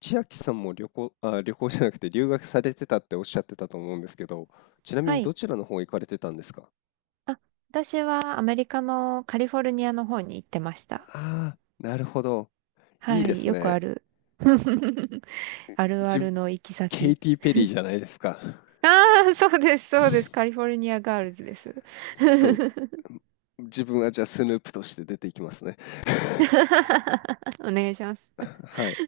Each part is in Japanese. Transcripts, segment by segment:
千秋さんも旅行、あ、旅行じゃなくて留学されてたっておっしゃってたと思うんですけど、ちなみはにどい。ちらの方行かれてたんですか？あ、私はアメリカのカリフォルニアの方に行ってました。ああー、なるほど。いいはでい。すよくあね。る。あるあ自るの行きケイ先。ティ・ペリーじゃないですか。ああ、そうです、そうです。カリフォ ルニアガールズです。そう。自分はじゃあスヌープとして出ていきますね。お願いします。はい。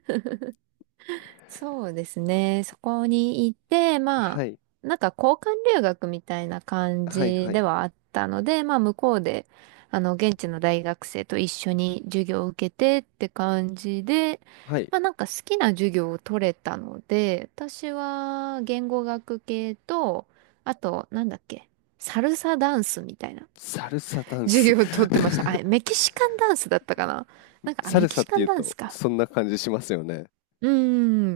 そうですね。そこにいて、まはあ、い。なんか交換留学みたいな感はい。じはでい。はあったので、まあ向こうで、現地の大学生と一緒に授業を受けてって感じで、はい。まあなんか好きな授業を取れたので、私は言語学系と、あと、なんだっけ、サルサダンスみたいな サルサダ ン授ス。業を取ってました。あ、メキシカンダンスだったかな。なん か、あ、サメルキサシっカていンうダンスと、か。そんな感じしますよね。うー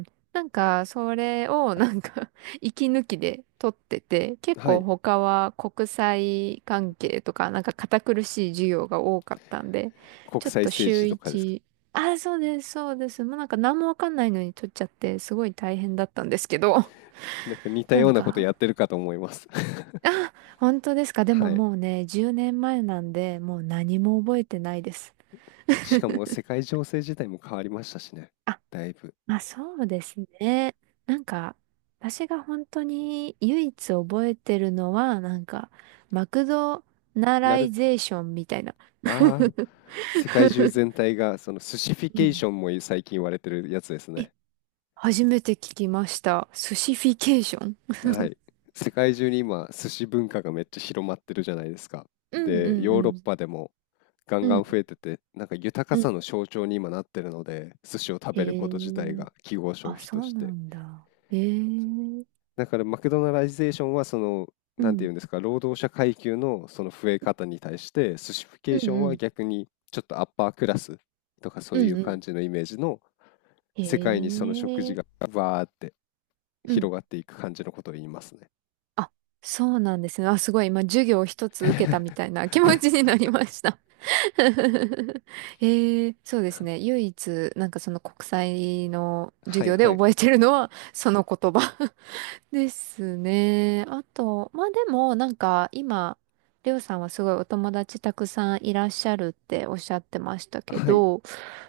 ん。なんか、それを、なんか 息抜きで撮ってて、結は構い。他は国際関係とか、なんか堅苦しい授業が多かったんで、国ちょっ際と政週治とかですか？一、あ、そうです、そうです。もうなんか何もわかんないのに撮っちゃって、すごい大変だったんですけど、なんか似たなよんうなことか、やってるかと思います。 あ、本当ですか。でもはい。もうね、10年前なんで、もう何も覚えてないです。しかも世界情勢自体も変わりましたしね。だいぶ。まあそうですね。なんか、私が本当に唯一覚えてるのは、なんか、マクドナなライる、ゼーションみたいな。ああ、世界中全体が、その寿司フィうケーん。ションも最近言われてるやつですえ、ね。初めて聞きました。スシフィケーション。はい。世界中に今、寿司文化がめっちゃ広まってるじゃないですか。うんうで、んうヨーロッん。パでもガンうガンん増えてて、なんか豊かうさん。の象徴に今なってるので、寿司を食へべること自体え。が記号消あ、費そとうしなて。んだ。へえ。うだからマクドナライゼーションはその、なんていうん。んですか、労働者階級のその増え方に対して、スシフィケうーショんンうはん。逆にちょっとアッパークラスとかそうういんうう感ん。じのイメージの世界にへその食事え。がわーってう広ん。がっていく感じのことを言いますね。あ、そうなんですね。あ、すごい。今、授業を一つ受けたみた いな 気持ちになりました。そうですね。唯一、なんかその国際の授はい業ではい。覚えてるのは、その言葉 ですね。あと、まあでも、なんか今、りょうさんはすごいお友達たくさんいらっしゃるっておっしゃってましたけはいど、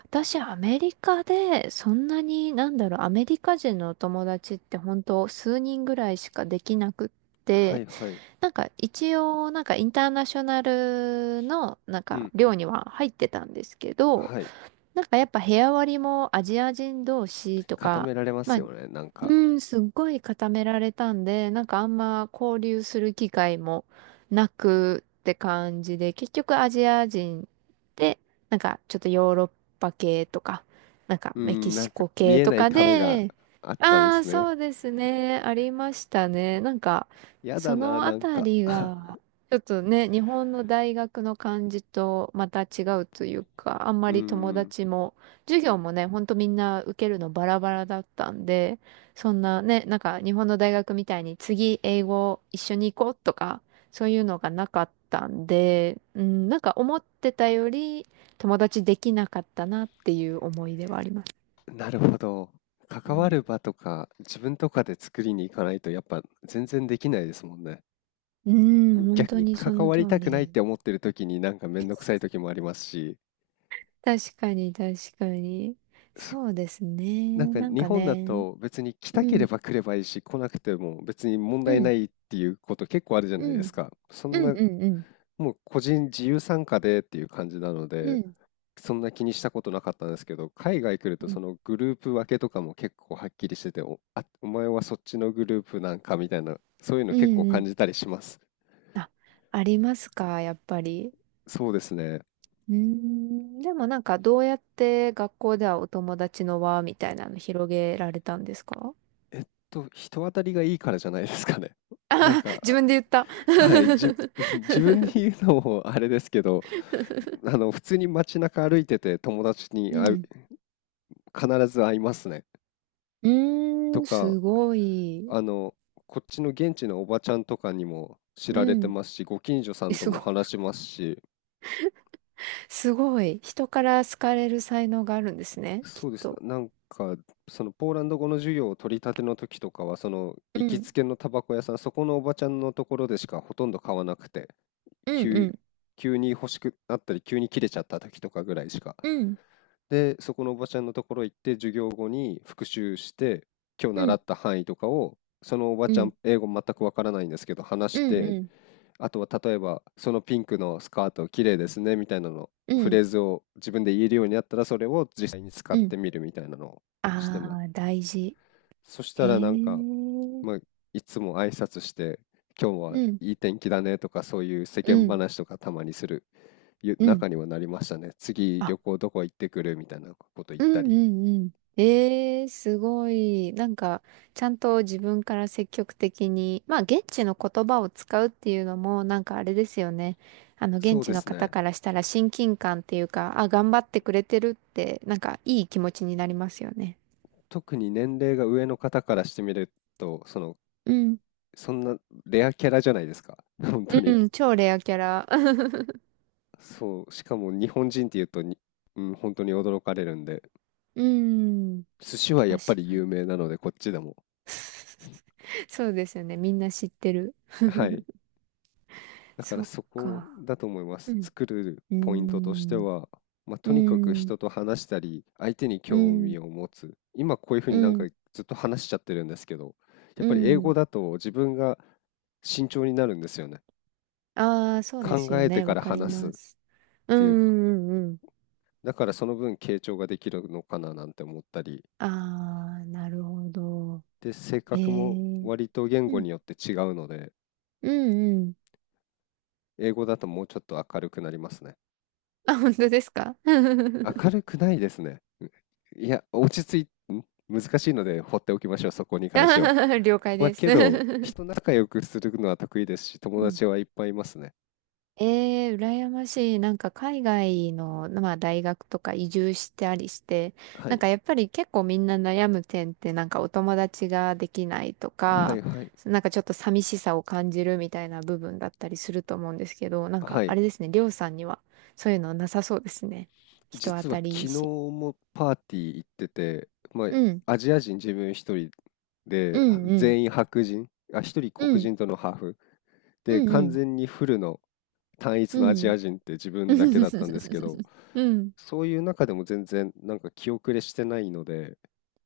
私アメリカでそんなになんだろう、アメリカ人のお友達って本当数人ぐらいしかできなくっはて、いはい。なんか一応、なんかインターナショナルの、なんうかんう寮ん。には入ってたんですけど、はい。なんかやっぱ部屋割りもアジア人同士と固か、められままあすよね、なんか。うん、すっごい固められたんで、なんかあんま交流する機会もなくって感じで、結局アジア人で、なんかちょっとヨーロッパ系とか、なんかうーメキん、なんシかコ見系えとないか壁がで、あったんであすあ、ね。そうですね、ありましたね。なんか、やだそな、のあなんたか。 りが、ちょっとね、日本の大学の感じとまた違うというか、あんまうーり友ん。達も、授業もね、ほんとみんな受けるのバラバラだったんで、そんなね、なんか日本の大学みたいに次英語一緒に行こうとか、そういうのがなかったんで、うん、なんか思ってたより友達できなかったなっていう思い出はあります。なるほど。関わる場とか自分とかで作りに行かないとやっぱ全然できないですもんね。うん、本逆当ににそ関のわ通りたくりないっで。て思ってる時になんかめんどくさい時もありますし、確かに確かに。そそうですね。なんかなん日か本だね。と別に来たうけん、れば来ればいいし来なくても別に問う題なん、いっていうこと結構あるじゃうないでん、すか。そうんん、なうん、うん、もう個人自由参加でっていう感じなのうで、ん、そんな気にしたことなかったんですけど、海外来るとうそん、のグループ分けとかも結構はっきりしてて、お、あ、お前はそっちのグループなんかみたいな、そういうのう結構ん。う感ん。じたりします。あ、ありますか、やっぱり。そうですね。うーん、でもなんかどうやって学校ではお友達の輪みたいなの広げられたんですか。 人当たりがいいからじゃないですかね。なん 自か、分で言った。あはい、自分で言うのもあれですけど、あの、普通に街中歩いてて友達にう会う、ん。必ず会いますね。うーとん、か、すごい。あの、こっちの現地のおばちゃんとかにも知うられてん。ますし、ご近所さえ、んとすもご、話しますし、すごい。人から好かれる才能があるんですね、きっそうです。と。なんか、そのポーランド語の授業を取り立ての時とかは、そのう行きん。つけのタバコ屋さん、そこのおばちゃんのところでしかほとんど買わなくて、うんう急、ん。急に欲しくなったり、急に切れちゃった時とかぐらいしか。うん。で、そこのおばちゃんのところ行って、授業後に復習して、今日う習ん。った範囲とかを、そのおばうちゃん。ん、英語全くわからないんですけど、話うしんて、うん。あとは例えば、そのピンクのスカート綺麗ですねみたいなの、うフレーん。ズを自分で言えるようになったら、それを実際に使っうてん。みるみたいなのをしてあまあす。大事。そしたへらえ。なんか、うん。まあ、いつも挨拶して、今日はいい天気だねとか、そういう世う間ん。話とかたまにするゆうん。中にはなりましたね。次あ、旅行どこ行ってくるみたいなこと言っうたんうんり。うん。えー、すごい。なんか、ちゃんと自分から積極的に、まあ、現地の言葉を使うっていうのも、なんかあれですよね。そ現う地でのす方ね。からしたら親近感っていうか、あ、頑張ってくれてるって、なんか、いい気持ちになりますよね。特に年齢が上の方からしてみると、その、うん。そんなレアキャラじゃないですか。本当に。うん、超レアキャラ。そう、しかも日本人っていうと、うん、本当に驚かれるんで、うん、寿司はやっぱ確りか有に。名なので、こっちでも。そうですよね。みんな知ってる。はい。だからそっそこか。だと思いまうす。ん。作るうーポイントとしてん。は、まあ、うとーにかくん。人と話したり、相手にう興ーん。味を持つ。今こういう風うになんかん、ずっと話しちゃってるんですけど、やっうぱり英ん。語だと自分が慎重になるんですよね。ああ、そうで考すよえてね。かわらかり話す。ます。うん、うていうか、ん、うんうん。だからその分傾聴ができるのかななんて思ったり、ああ、なるほど。で、性へ格もえ。割と言う語ん、によって違うので、うん、うん。英語だともうちょっと明るくなりますね。あ、本当ですか。 明るくないですね。いや、落ち着い、ん難しいので放っておきましょう、そこに 関しては。了解まあ、です。 けど、人仲良くするのは得意ですし、友うん。達はいっぱいいますね。ええー羨ましい。なんか海外の、まあ、大学とか移住してありして、はなんい。かやっぱり結構みんな悩む点ってなんかお友達ができないとはいか、はい。なんかちょっと寂しさを感じるみたいな部分だったりすると思うんですけど、なんかはあい。れですね、りょうさんにはそういうのなさそうですね。人当実はたりいい昨日し。もパーティー行ってて、まあ、うん、アジア人自分一人うで、ん、うん、全員白人、あ、一人う黒ん、人とのハーフ。うで、完ん、全にフルの単一うのアジん、ア人って自うん。分だけだったんですけ ど、うん。そういう中でも全然なんか気後れしてないので、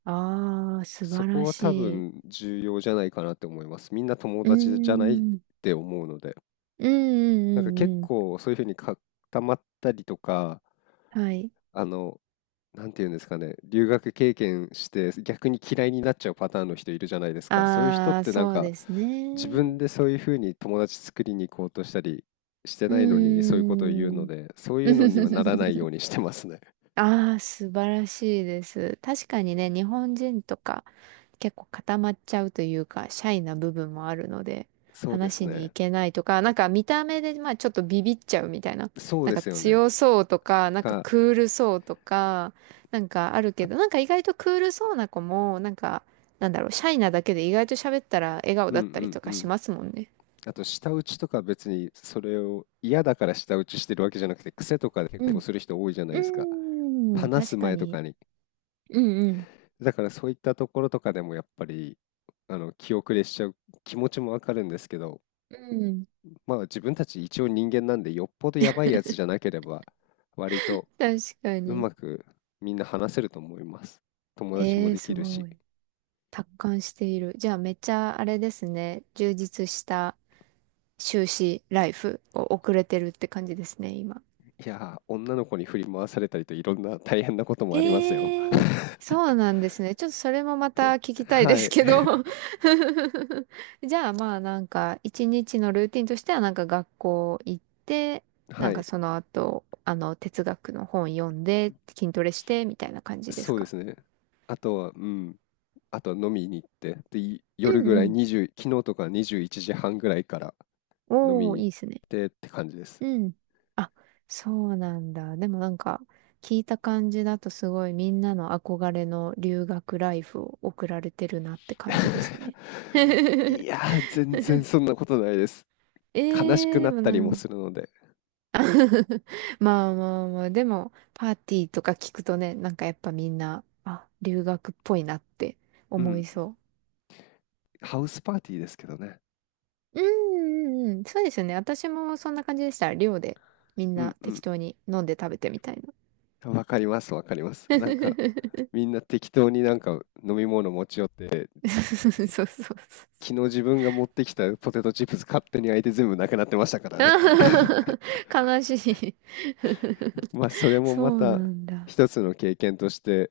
ああ、素そ晴らこはし多い。分重要じゃないかなって思います。みんな友うー達じゃないっん。て思うので、うんうなんかんう結んうん。構そういうふうに固まったりとか、はい。あの、なんていうんですかね、留学経験して逆に嫌いになっちゃうパターンの人いるじゃないですか。そういう人っああ、てなんそうかです自ね。分でそういうふうに友達作りに行こうとしたりしてうないのにそういうことを言うーのん。で、そういうのにはならないように してますね。ああ、素晴らしいです。確かにね、日本人とか結構固まっちゃうというか、シャイな部分もあるので、そうで話すしにね。行けないとか、なんか見た目で、まあちょっとビビっちゃうみたいな。そうなんでかすよね。強そうとか、なんかか、クールそうとか、なんかあるけど、なんか意外とクールそうな子も、なんか、なんだろう、シャイなだけで意外と喋ったら笑顔うだんったりとうかんうしん。ますもんね。あと舌打ちとか別にそれを嫌だから舌打ちしてるわけじゃなくて癖とかでう結構ん。する人多いじゃないですか。うーん、話す確か前とに。かに、うんうん。だからそういったところとかでもやっぱりあの気後れしちゃう気持ちもわかるんですけど、うん、まあ自分たち一応人間なんでよっぽどやばいやつじゃなければ割と確かうまに。くみんな話せると思います。友達えもえー、できするごし。い。達観している。じゃあめっちゃあれですね。充実した修士ライフを送れてるって感じですね、今。いやー、女の子に振り回されたりといろんな大変なこともありますよ。えー、そうなんですね。ちょっとそれもまた聞 きたいではすい。けど。 じゃあまあなんか一日のルーティンとしてはなんか学校行って、なはんかい。その後、あの哲学の本読んで、筋トレしてみたいな感じですそうでか。すね。あとは、うん。あとは飲みに行って、で、う夜んぐうらいん。20、昨日とか21時半ぐらいから飲みおにー、行いいっっすね。てって感じです。うん。あ、そうなんだ。でもなんか、聞いた感じだとすごいみんなの憧れの留学ライフを送られてるなって感じです ね。いやー、全然そんなことないです。え悲しくー、でなっもたなりもん するので。まあまあまあ、でも、パーティーとか聞くとね、なんかやっぱみんな、あ、留学っぽいなってう思ん、いそハウスパーティーですけどね。う。うんうんうん、そうですよね。私もそんな感じでした。寮でみんうなんう適ん。当に飲んで食べてみたいな。わかります、わかります。なんか、みんな適当になんか飲み物持ち寄って、そうそうそう。昨日自分が持ってきたポテトチップス勝手に開いて全部なくなってましたからね。悲しい。まあそれもまそうなたんだ。一つの経験として、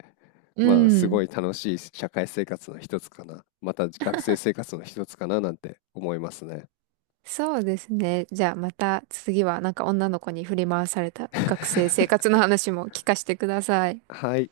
うまあすごん。い楽しい社会生活の一つかな、また学生生活の一つかななんて思いますね。 そうですね。じゃあまた次はなんか女の子に振り回された学生生 活の話も聞かせてください。はい。